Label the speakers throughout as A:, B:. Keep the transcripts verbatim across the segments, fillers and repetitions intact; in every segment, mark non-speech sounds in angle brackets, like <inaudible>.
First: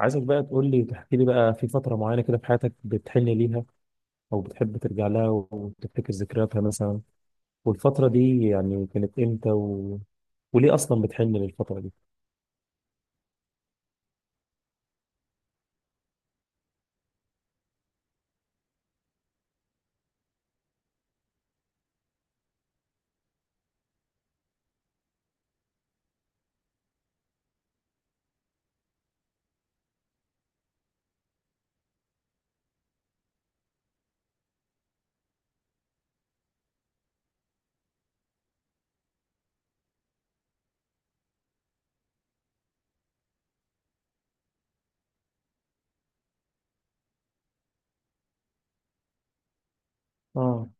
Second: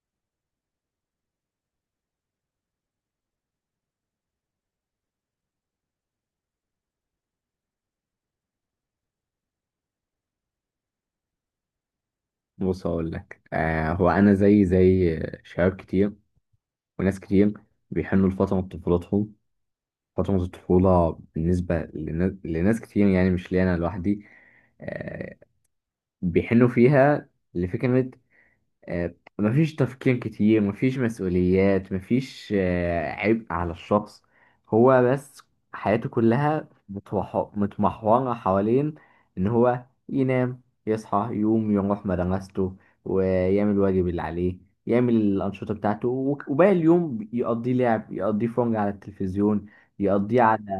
A: عايزك بقى تقول لي تحكي لي بقى في فترة معينة كده في حياتك بتحن ليها، أو بتحب ترجع لها وتفتكر ذكرياتها مثلا. والفترة دي يعني كانت إمتى و... وليه أصلا بتحن للفترة دي؟
B: بص، هقول لك. آه هو انا زي زي شباب كتير وناس كتير بيحنوا لفتره من طفولتهم. فتره الطفوله بالنسبه لنا- لناس كتير، يعني مش ليا انا لوحدي. آه بيحنوا فيها لفكره. آه، مفيش تفكير كتير، مفيش مسؤوليات، مفيش آه، عبء على الشخص. هو بس حياته كلها متوح- متمحورة حوالين إن هو ينام، يصحى يقوم يروح مدرسته، ويعمل الواجب اللي عليه، يعمل الأنشطة بتاعته، وك- وباقي اليوم يقضيه لعب، يقضيه فرجة على التلفزيون، يقضيه
A: اه.
B: على.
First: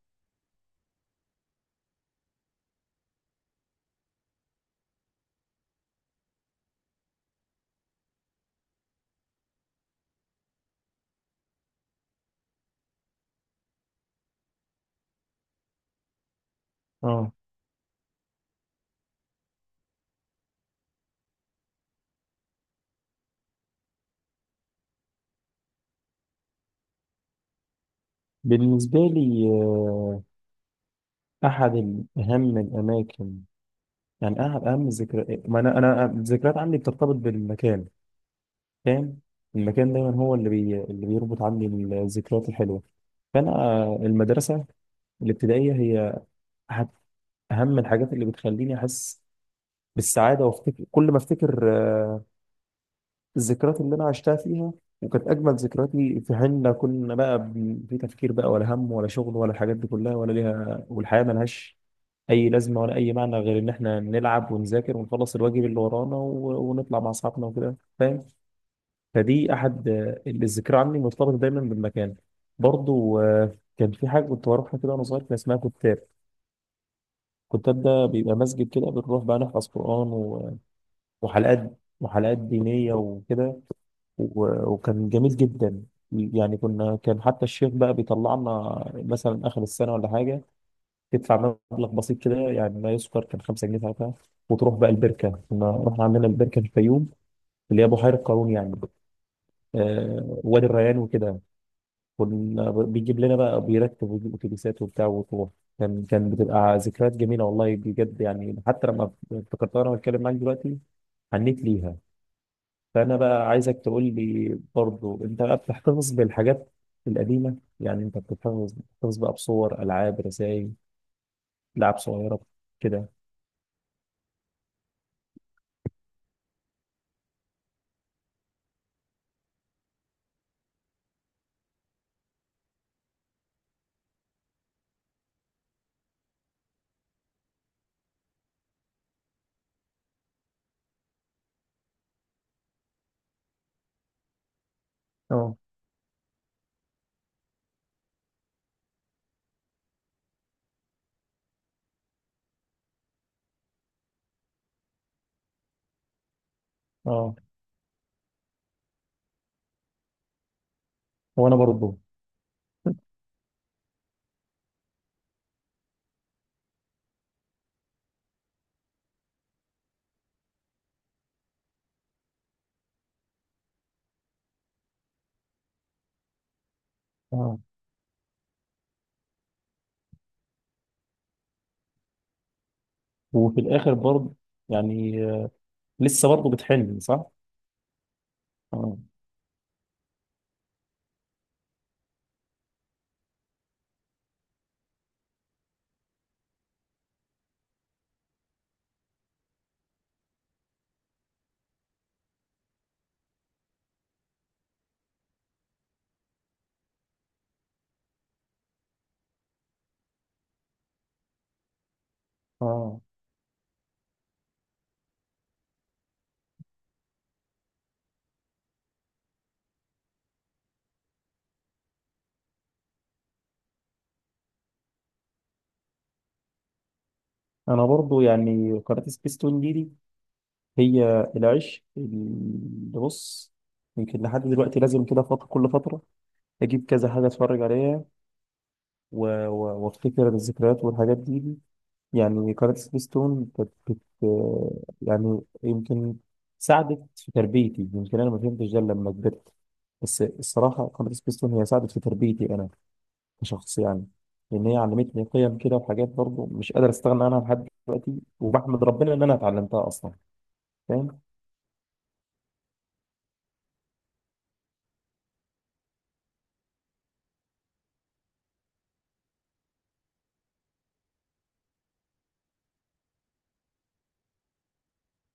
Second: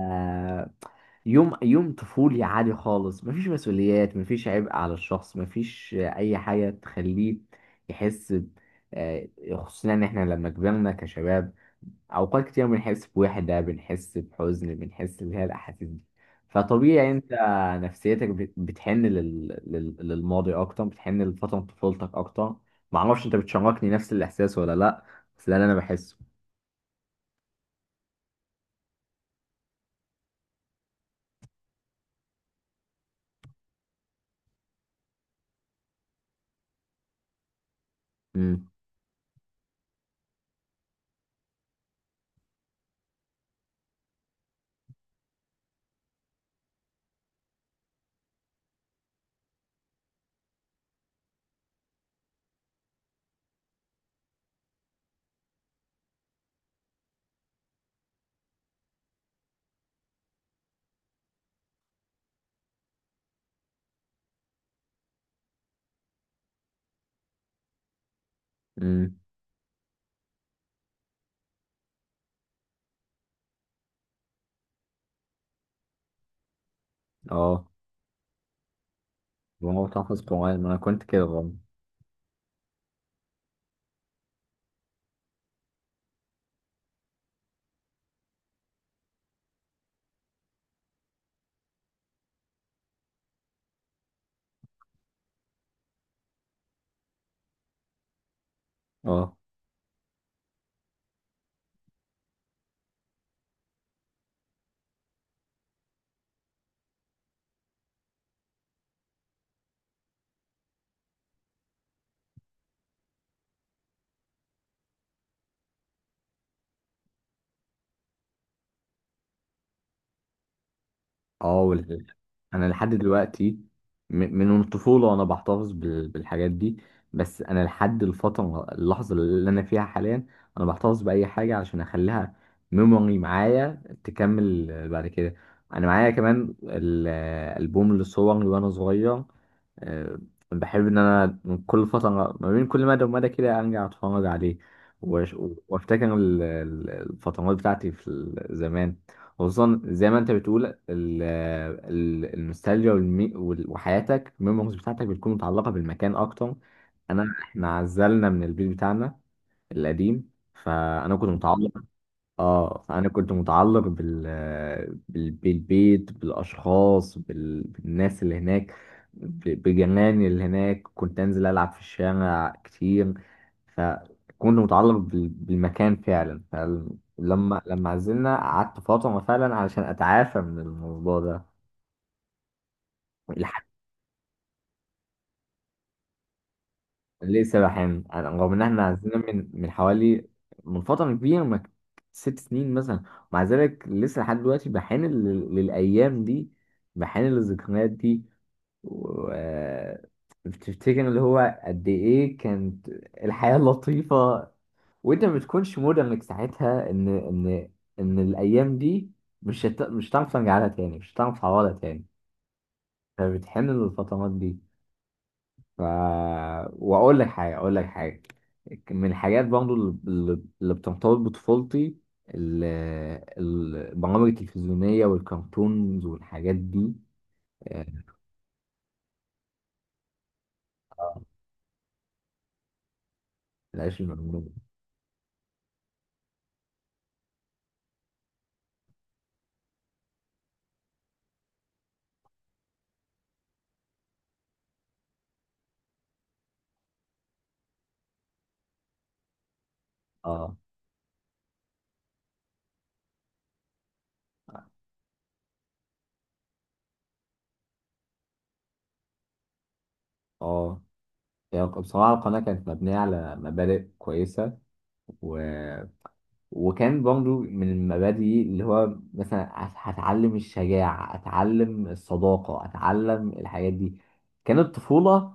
B: يوم يوم طفولي عادي خالص، مفيش مسؤوليات، مفيش عبء على الشخص، مفيش اي حاجه تخليه يحس ب- آه، خصوصا ان احنا لما كبرنا كشباب اوقات كتير بنحس بوحده، بنحس بحزن، بنحس اللي هي الاحاسيس دي. فطبيعي انت
A: اه.
B: نفسيتك بت- بتحن لل... لل... للماضي اكتر، بتحن لفتره طفولتك اكتر. معرفش انت بتشاركني نفس الاحساس ولا لا، بس ده اللي انا بحسه.
A: بالنسبة لي آه، أحد أهم الأماكن، يعني أحد أهم الذكريات، ما أنا أنا الذكريات عندي بترتبط بالمكان،
B: امم
A: فاهم؟ المكان دايما هو اللي بي... اللي بيربط عندي الذكريات الحلوة. فأنا آه، المدرسة الابتدائية هي أحد اهم الحاجات اللي بتخليني احس بالسعاده، وافتكر كل ما افتكر آه، الذكريات اللي انا عشتها فيها، وكانت اجمل ذكرياتي في حين لا كنا بقى ب- في تفكير بقى ولا هم ولا شغل ولا الحاجات دي كلها ولا ليها، والحياه ملهاش اي لازمه ولا اي معنى غير ان احنا نلعب ونذاكر ونخلص الواجب اللي ورانا و- ونطلع مع اصحابنا وكده، فاهم؟
B: امم
A: فدي احد آه، الذكرى عني مرتبطه دايما بالمكان. برضو آه، كان في حاجه كنت بروحها كده وانا صغير، كان اسمها كتاب.
B: اه.
A: كتاب ده بيبقى مسجد كده، بنروح بقى نحفظ
B: الموضوع
A: قرآن،
B: تحفظ قرآن، ما انا كنت كده برضه.
A: وحلقات وحلقات دينية وكده. و- وكان جميل جدا، يعني كنا كان حتى الشيخ بقى بيطلع لنا مثلا آخر السنة ولا حاجة، تدفع مبلغ بسيط كده يعني لا يذكر، كان خمسة جنيه ساعتها، وتروح بقى البركة. كنا رحنا عندنا البركة في الفيوم، اللي هي بحيرة قارون يعني،
B: اه.
A: آه وادي الريان وكده. كنا ب- بيجيب لنا بقى، بيركب ويجيب أتوبيسات وبتاع وتروح، كان كان بتبقى ذكريات جميلة والله بجد، يعني حتى لما افتكرتها وأنا بتكلم معاك دلوقتي حنيت ليها. فأنا بقى عايزك تقول لي برضو، أنت بقى بتحتفظ بالحاجات القديمة؟ يعني أنت بتحتفظ بتحتفظ بقى بصور، ألعاب، رسائل،
B: اه
A: لعب
B: وال...
A: صغيرة
B: انا لحد
A: كده؟
B: دلوقتي، م- من الطفوله وانا بحتفظ بال... بالحاجات دي. بس انا لحد الفتره اللحظه اللي انا فيها حاليا انا بحتفظ باي حاجه عشان اخليها ميموري معايا تكمل بعد كده. انا معايا كمان الالبوم لصوري وانا صغير. آه، بحب ان انا من كل فتره ما بين كل مدى ومدى كده ارجع اتفرج عليه، وأش-
A: اه.
B: وافتكر ال- ال- الفترات بتاعتي في ال- زمان. خصوصا زي ما انت بتقول ال- ال- النوستالجيا والمي- وال- وحياتك الميموريز بتاعتك بتكون متعلقه بالمكان اكتر. انا
A: اه
B: احنا عزلنا من البيت بتاعنا القديم، فانا كنت
A: وأنا
B: متعلق.
A: برضو.
B: اه انا كنت متعلق بال... بال... بالبيت، بالاشخاص، بال... بالناس اللي هناك، ب... بجيراني اللي هناك. كنت انزل العب في الشارع كتير، فكنت متعلق بال... بالمكان فعلا.
A: اه
B: فلما لما عزلنا قعدت فترة فعلا علشان اتعافى من الموضوع ده.
A: وفي الآخر برضو يعني آه، لسه برضو بتحلم، صح؟
B: لسه بحن. أنا- رغم ان احنا
A: اه.
B: عزلنا من من حوالي، من فتره كبيره، ما، ست سنين مثلا. ومع ذلك لسه لحد دلوقتي بحن لل- للايام دي، بحن للذكريات دي. و بتفتكر اللي هو قد ايه كانت الحياه <laughs> لطيفه. وانت ما بتكونش مدرك ساعتها ان ان ان الايام دي مش هت... مش هتعرف ترجع لها تاني، مش هتعرف تعوضها تاني.
A: اه.
B: فبتحن للفترات دي. ف، واقول لك حاجه اقول لك حاجه من الحاجات برضه اللي اللي بترتبط بطفولتي، ال- ال- البرامج التلفزيونيه والكرتونز والحاجات دي.
A: أنا
B: آه،
A: برضو يعني قناة سبيستون دي, دي هي العشق اللي بص،
B: العيش
A: يمكن لحد
B: الممنوع.
A: دلوقتي لازم كده فترة كل فترة أجيب كذا حاجة أتفرج عليها، و- و- وافتكر الذكريات والحاجات دي. يعني قناة سبيستون كانت بت يعني يمكن ساعدت في تربيتي، يمكن أنا ما فهمتش ده لما كبرت، بس
B: اه.
A: الصراحة قناة سبيستون هي ساعدت في تربيتي أنا كشخص يعني، لأن هي علمتني قيم كده وحاجات برضه مش قادر أستغنى عنها لحد دلوقتي، وبحمد ربنا إن أنا اتعلمتها أصلا،
B: اه.
A: فاهم؟
B: هي بصراحه القناه كانت مبنيه على مبادئ كويسه. و وكان برضو من المبادئ اللي هو مثلا هت- هتعلم الشجاعة، أتعلم الصداقة، أتعلم الحاجات دي. كانت طفولة،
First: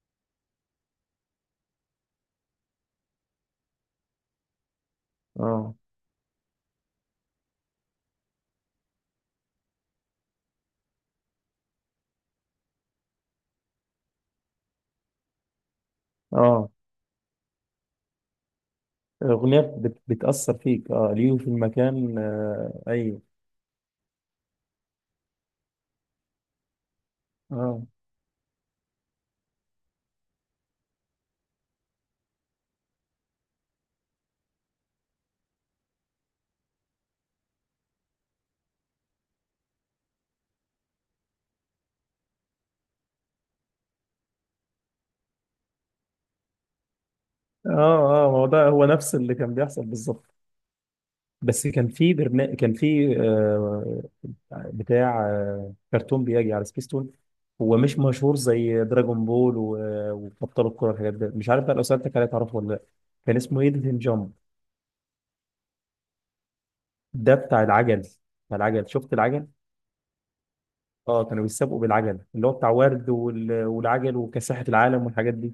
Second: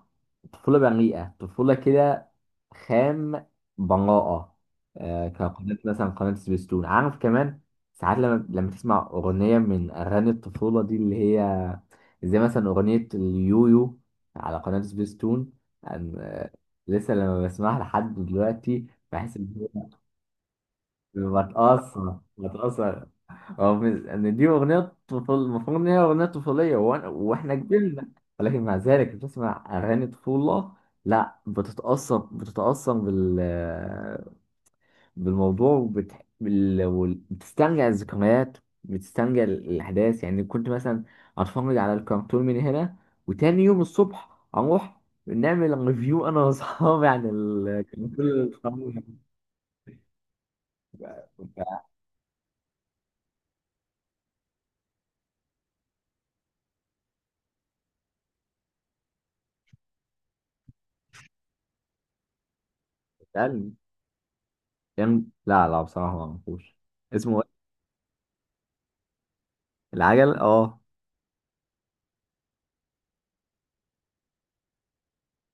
B: طفولة بريئة، طفولة كده خام، براءة. آه
A: آه.
B: كقناة مثلا قناة سبيستون، عارف كمان ساعات لما لما تسمع أغنية من أغاني الطفولة دي، اللي هي زي مثلا أغنية اليويو على قناة سبيستون. أن- آه،
A: آه.
B: لسه لما بسمعها لحد دلوقتي بحس.
A: الأغنية بت... بتأثر فيك، آه اليوم في المكان،
B: بتأثر
A: آه
B: بتأثر.
A: أيوه.
B: هو مز- ان دي اغنية طفل، المفروض ان هي اغنية طفولية، وأنا- واحنا
A: آه.
B: كبرنا. ولكن مع ذلك بتسمع اغاني طفولة، لا بتتأثر، بتتأثر بال بالموضوع، وبت... بال... وال- بتسترجع الذكريات، بتسترجع ال- الاحداث. يعني كنت مثلا اتفرج على الكرتون من هنا، وتاني يوم الصبح اروح نعمل ريفيو انا واصحابي عن
A: آه.
B: الكرتون
A: آه ما هو
B: اللي
A: ده هو نفس اللي كان بيحصل بالظبط، بس كان في برنامج، كان في آه، بتاع آه، كرتون بيجي على سبيستون، هو مش مشهور زي دراجون بول و- وابطال الكره والحاجات دي، مش عارف بقى لو سالتك عليه تعرفه ولا لا. كان اسمه
B: اتفرجنا.
A: ايدن جامب،
B: كان، لا لا بصراحة ما اعرفوش.
A: ده
B: اسمه
A: بتاع
B: إيه؟
A: العجل. بتاع العجل، شفت العجل؟
B: العجل اه.
A: اه. كانوا بيسابقوا بالعجل، اللي هو بتاع ورد وال- والعجل وكاسحة العالم والحاجات دي.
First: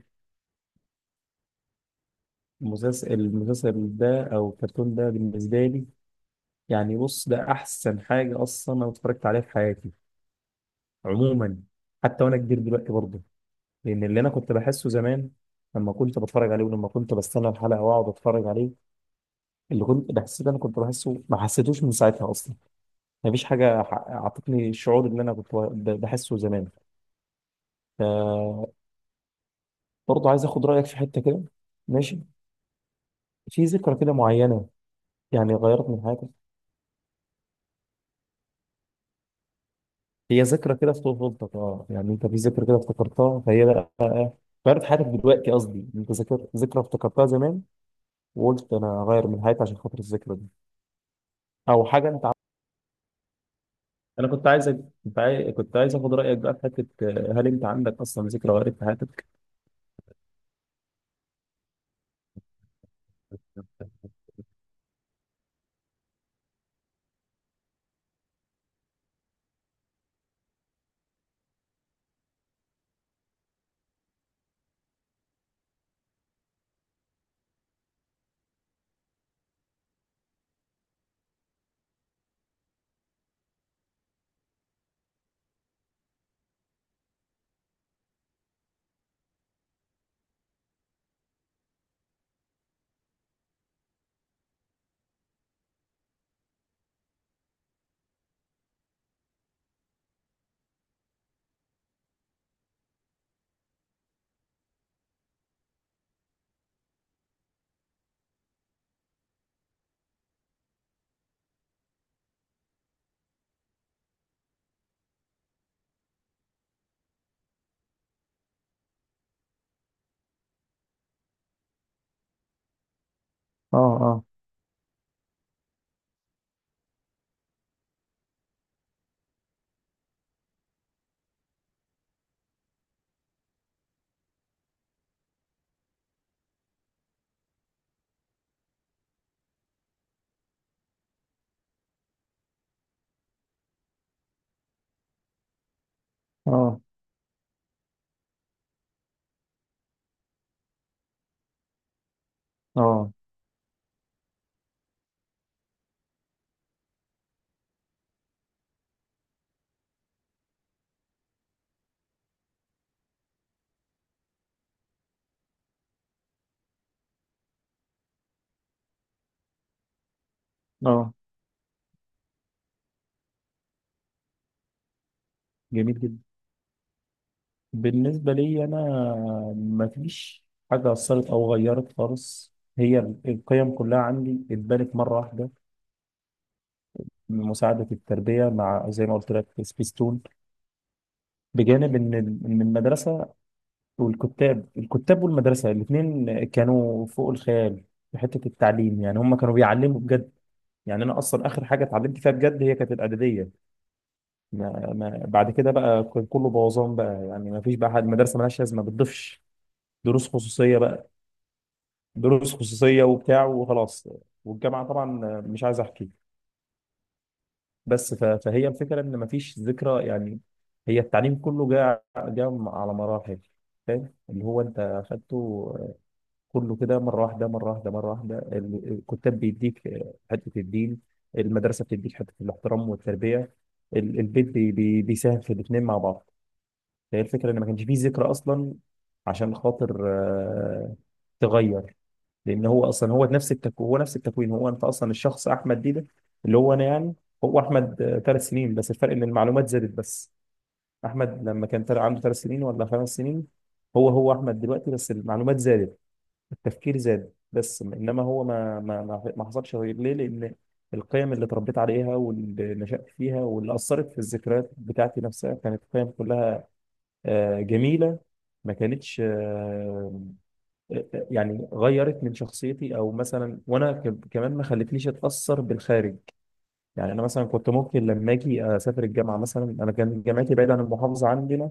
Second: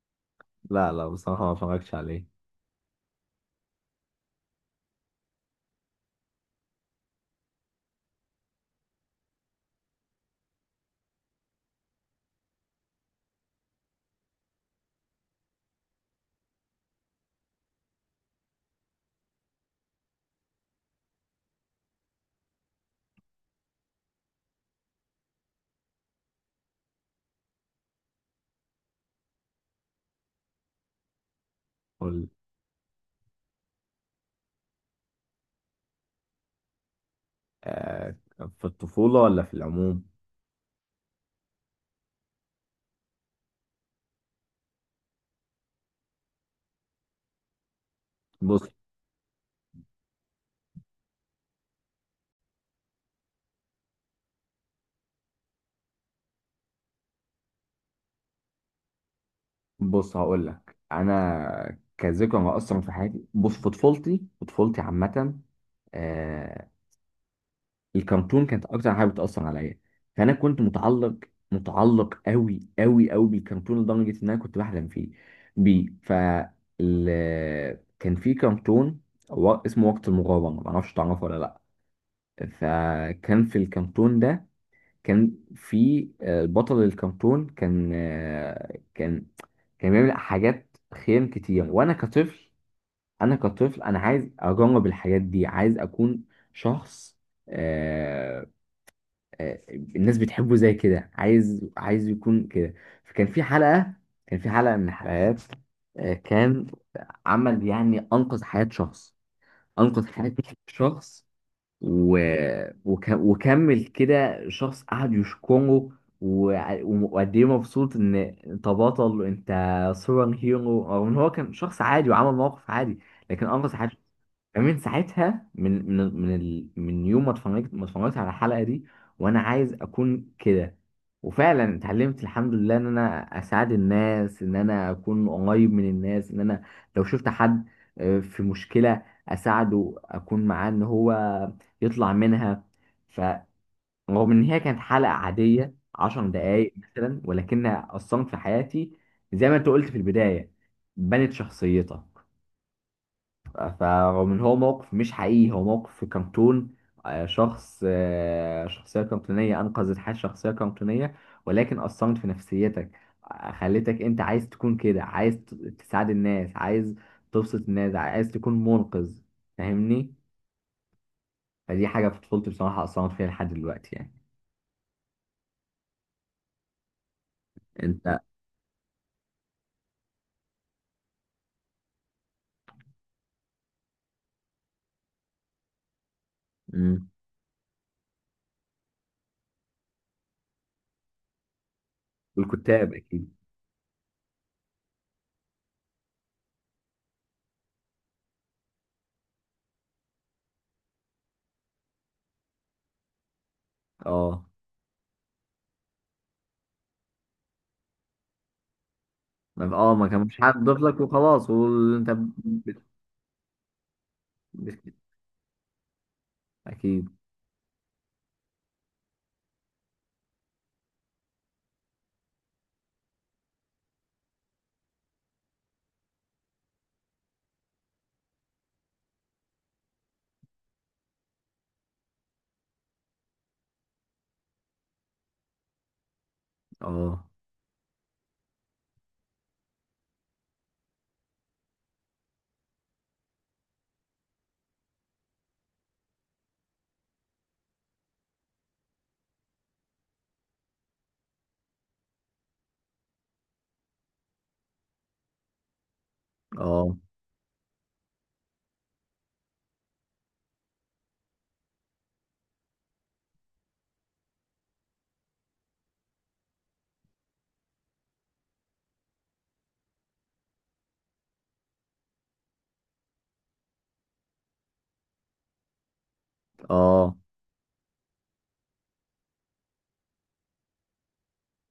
B: لا لا بصراحة ما اتفرجتش عليه.
A: المسلسل المسلسل ده او الكرتون ده بالنسبه لي، يعني بص ده احسن حاجه اصلا انا اتفرجت عليها في حياتي عموما، حتى وانا كبير دلوقتي برضه، لان اللي انا كنت بحسه زمان لما كنت بتفرج عليه ولما كنت بستنى الحلقه واقعد اتفرج عليه، اللي كنت بحس ده انا كنت بحسه ما حسيتوش من ساعتها اصلا. مفيش حاجه ح- اعطتني الشعور اللي انا كنت ب- بحسه زمان. ف- برضه عايز اخد رايك في حته كده، ماشي؟
B: قول.
A: في ذكرى كده معينه يعني غيرت من حياتك،
B: آه. في الطفولة ولا في العموم؟
A: هي ذكرى كده في طفولتك اه، يعني انت في ذكرى كده افتكرتها فهي بقى غيرت حياتك دلوقتي، قصدي انت ذكر ذكرى افتكرتها زمان
B: بص.
A: وقلت انا اغير من حياتي عشان خاطر الذكرى دي، او حاجه. انت، انا كنت عايزك كنت عايز كنت عايز اخد رايك بقى في حته، آه، هل انت عندك اصلا ذكرى وارد في حياتك؟
B: بص هقول لك انا كذكرى اصلا في حياتي، بص، في طفولتي، في طفولتي عامة. آه، الكرتون كانت اكتر حاجه بتاثر عليا. فانا كنت متعلق، متعلق قوي قوي قوي بالكرتون، لدرجه ان انا كنت بحلم فيه، بيه. ف، ال- كان في كرتون، و- اسمه وقت المغامره، ما اعرفش تعرفه ولا لا. فكان في الكرتون ده كان في، آه، بطل الكرتون كان، آه، كان، كان بيعمل حاجات خيام كتير. وانا كطفل، انا كطفل انا عايز اجرب الحاجات دي، عايز اكون شخص، آه، آه، الناس بتحبه زي كده، عايز عايز يكون كده. فكان في حلقة، كان في حلقة من الحلقات، آه، كان، عمل يعني أنقذ حياة شخص، أنقذ حياة شخص، و... وك... وكمل كده. شخص قعد يشكره، وع- وقد ايه مبسوط ان انت بطل، انت سوبر هيرو. رغم ان هو كان شخص عادي وعمل موقف عادي لكن انقذ
A: اه.
B: حياة.
A: اه.
B: فمن ساعتها، من من من ال... من يوم ما اتفرجت، ما اتفرجت على الحلقه دي وانا عايز اكون كده. وفعلا اتعلمت الحمد لله ان انا اساعد الناس، ان انا اكون قريب من الناس، ان انا لو شفت حد آه، في مشكله اساعده، اكون معاه ان هو يطلع منها. فرغم ان هي كانت حلقه عاديه عشر دقايق
A: اه.
B: مثلا ولكنها اثرت في حياتي. زي ما انت قلت في البدايه، بنت شخصيتك.
A: اه.
B: فمن هو موقف مش حقيقي، هو موقف في كرتون. آه، شخص، آه، شخصية كرتونية أنقذت حياة شخصية كرتونية، ولكن أثرت في نفسيتك. آه، خلتك أنت عايز تكون كده، عايز ت- تساعد الناس، عايز تبسط الناس، عايز تكون منقذ. فاهمني؟
A: اه
B: فدي حاجة في طفولتي بصراحة أثرت فيها لحد دلوقتي يعني.
A: جميل جدا.
B: أنت.
A: بالنسبه لي انا ما فيش حاجه اثرت او غيرت خالص، هي ال- القيم كلها عندي اتبنت مره واحده،
B: مم.
A: من مساعده التربيه مع زي ما قلت لك سبيستون، بجانب ان ال- ان
B: والكتاب أكيد.
A: المدرسه والكتاب. الكتاب والمدرسه الاثنين كانوا فوق الخيال في حته التعليم، يعني هم كانوا بيعلموا بجد. يعني انا اصلا اخر حاجه اتعلمت فيها بجد هي كانت الاعداديه،
B: أه.
A: ما ما بعد كده بقى كان كله بوظان بقى يعني، ما فيش بقى حد، المدرسه مالهاش لازمه ما بتضيفش،
B: ما- اه ما
A: دروس
B: كانش حد ضيف
A: خصوصيه
B: لك
A: بقى.
B: وخلاص، وانت ب...
A: دروس
B: ب...
A: خصوصيه وبتاع وخلاص، والجامعه
B: ب-
A: طبعا مش عايز احكي.
B: اكيد.
A: بس ف- فهي الفكره ان ما فيش ذكرى يعني، هي التعليم كله جاء جاء على مراحل، فاهم اللي هو انت اخدته كله كده مره واحده، مره واحده، مره واحده. ال- الكتاب بيديك حته الدين، المدرسه بتديك حته الاحترام والتربيه، ال- البيت بي بي بيساهم في الاثنين مع بعض. فهي
B: اه.
A: الفكره ان ما كانش فيه ذكرى اصلا عشان خاطر آه، تغير، لان هو اصلا هو نفس التكوين، هو نفس التكوين، هو انت اصلا الشخص احمد ديده، اللي هو انا يعني، هو احمد آه، ثلاث سنين، بس الفرق ان المعلومات زادت بس. احمد لما كان تل- عنده ثلاث سنين ولا خمس سنين، هو هو احمد دلوقتي بس المعلومات زادت،
B: اه.
A: التفكير زاد بس، انما هو ما ما ما ما حصلش غير ليه، لان القيم اللي اتربيت عليها واللي نشأت فيها واللي اثرت في الذكريات بتاعتي نفسها كانت قيم كلها آه، جميله، ما كانتش آه، آه، آه، يعني غيرت من شخصيتي او مثلا، وانا ك- كمان ما خلتنيش اتاثر بالخارج. يعني
B: اه.
A: انا مثلا كنت ممكن لما اجي اسافر الجامعه مثلا، انا كان جامعتي بعيده عن المحافظه عندنا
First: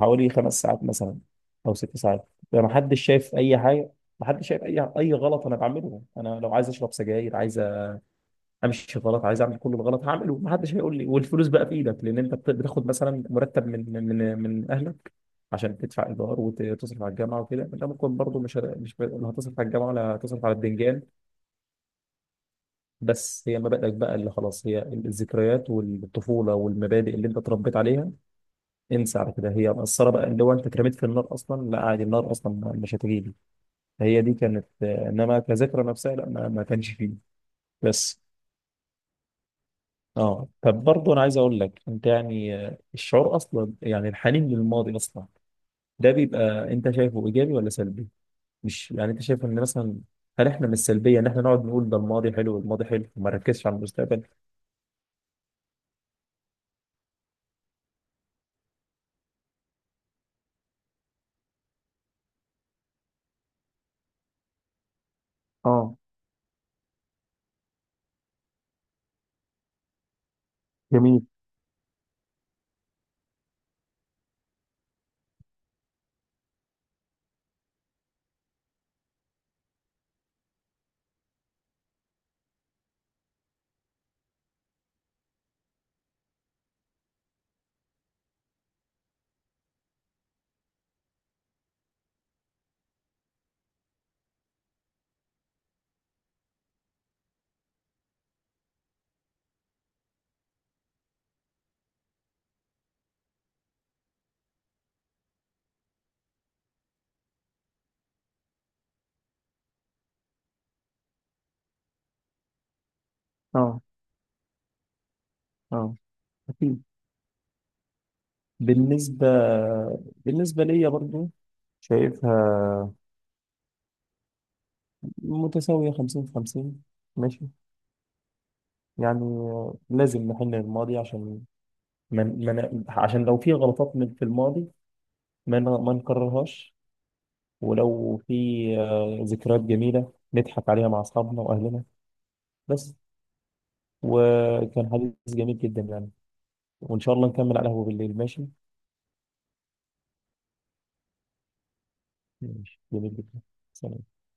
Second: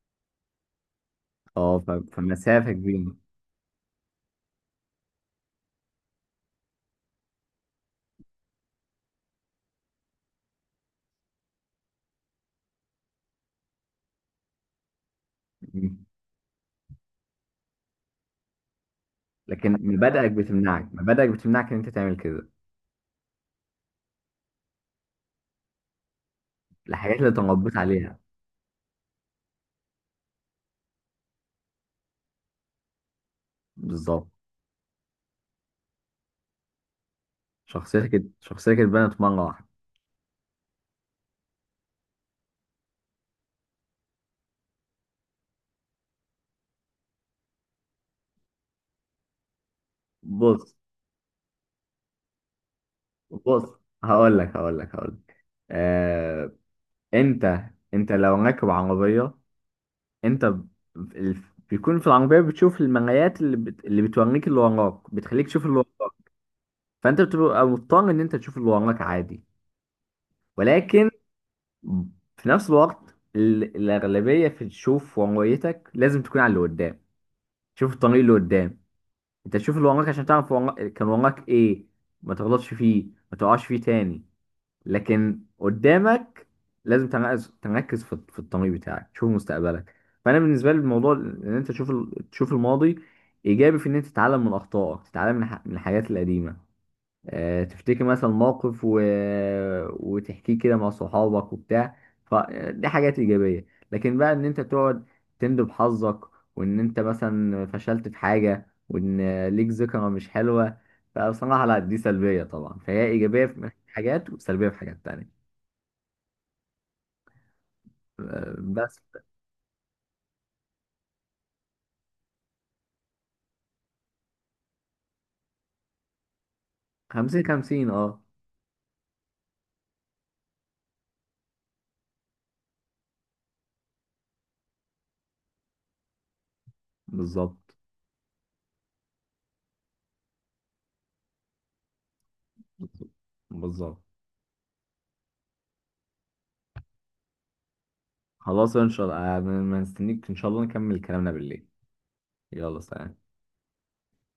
A: حوالي خمس ساعات مثلا او
B: اه ف-
A: ست ساعات، يعني
B: فمسافة
A: ما حدش
B: كبيرة.
A: شايف اي حاجه، ما حدش شايف اي اي غلط انا بعمله. انا لو عايز اشرب سجاير، عايز امشي غلط، عايز اعمل كل الغلط هعمله ما حدش هيقول لي، والفلوس بقى في ايدك، لان انت بت- بتاخد مثلا مرتب من من من من اهلك عشان
B: مم.
A: تدفع ايجار وتصرف على الجامعه وكده، انت ممكن برضه مش هت- مش ب- لا هتصرف على
B: لكن
A: الجامعه ولا
B: مبادئك
A: هتصرف على
B: بتمنعك،
A: البتنجان.
B: مبادئك بتمنعك ان انت تعمل كده.
A: بس هي مبادئك بقى اللي خلاص، هي الذكريات والطفوله والمبادئ
B: الحاجات
A: اللي
B: اللي
A: انت
B: تربيت
A: اتربيت عليها،
B: عليها.
A: انسى على كده هي مقصره بقى. لو انت اترميت في النار اصلا لا عادي، النار اصلا مش هتجيلي. هي
B: بالظبط.
A: دي كانت آه، انما كذكرى نفسها لا، ما, ما كانش فيه
B: شخصيتك
A: بس.
B: ات- شخصيتك اتبنت مرة واحدة.
A: اه طب برضه انا عايز اقول لك انت يعني آه، الشعور اصلا يعني الحنين للماضي اصلا ده بيبقى، انت شايفه ايجابي ولا سلبي؟ مش يعني انت شايف ان مثلا، هل احنا من
B: بص،
A: السلبيه ان احنا نقعد نقول ده الماضي حلو والماضي حلو وما نركزش
B: بص
A: على المستقبل؟
B: هقول لك هقول لك هقول لك آه... انت، انت لو راكب عربية انت ب... ال- بيكون في العربية بتشوف المرايات اللي بت... اللي بتوريك اللي وراك، بتخليك تشوف اللي
A: اه.
B: وراك. فانت بتبقى مضطر ان انت تشوف اللي وراك عادي. ولكن
A: جميل.
B: في نفس الوقت ال- الأغلبية في تشوف ورقتك لازم تكون على اللي قدام. شوف الطريق اللي قدام. انت تشوف اللي وراك عشان تعرف ورا- كان وراك ايه، ما تغلطش فيه، ما تقعش فيه تاني. لكن قدامك لازم تركز، تركز في في الطريق بتاعك، تشوف مستقبلك. فأنا بالنسبة لي الموضوع ان انت تشوف ال- تشوف الماضي إيجابي في ان انت تتعلم من أخطائك، تتعلم من الح- من الحاجات القديمة. آه، تفتكر مثلا موقف، و... وتحكيه كده مع صحابك وبتاع. فدي حاجات إيجابية. لكن بقى إن أنت تقعد تندب حظك، وإن أنت مثلا فشلت في حاجة وإن ليك ذكرى مش حلوة، فبصراحة لا، دي سلبية طبعا. فهي إيجابية في
A: اه.
B: حاجات وسلبية في حاجات تانية.
A: اه. اكيد.
B: آه، بس.
A: بالنسبه بالنسبه ليا برضه شايفها متساوية خمسين في خمسين،
B: خمسين
A: ماشي،
B: خمسين، اه.
A: يعني آه، لازم نحن الماضي عشان من من عشان لو في غلطات من في الماضي ما ن- ما نكررهاش.
B: بالظبط.
A: ولو في آه، ذكريات جميلة نضحك عليها مع أصحابنا وأهلنا بس.
B: بالظبط.
A: وكان حديث جميل جدا يعني، وإن شاء الله نكمل على القهوة بالليل، ماشي.
B: خلاص ان شاء الله. آه، ما ما نستنيك، ان شاء الله نكمل كلامنا بالليل.
A: ماشي
B: يلا
A: جميل
B: سلام.
A: جدا. سلام.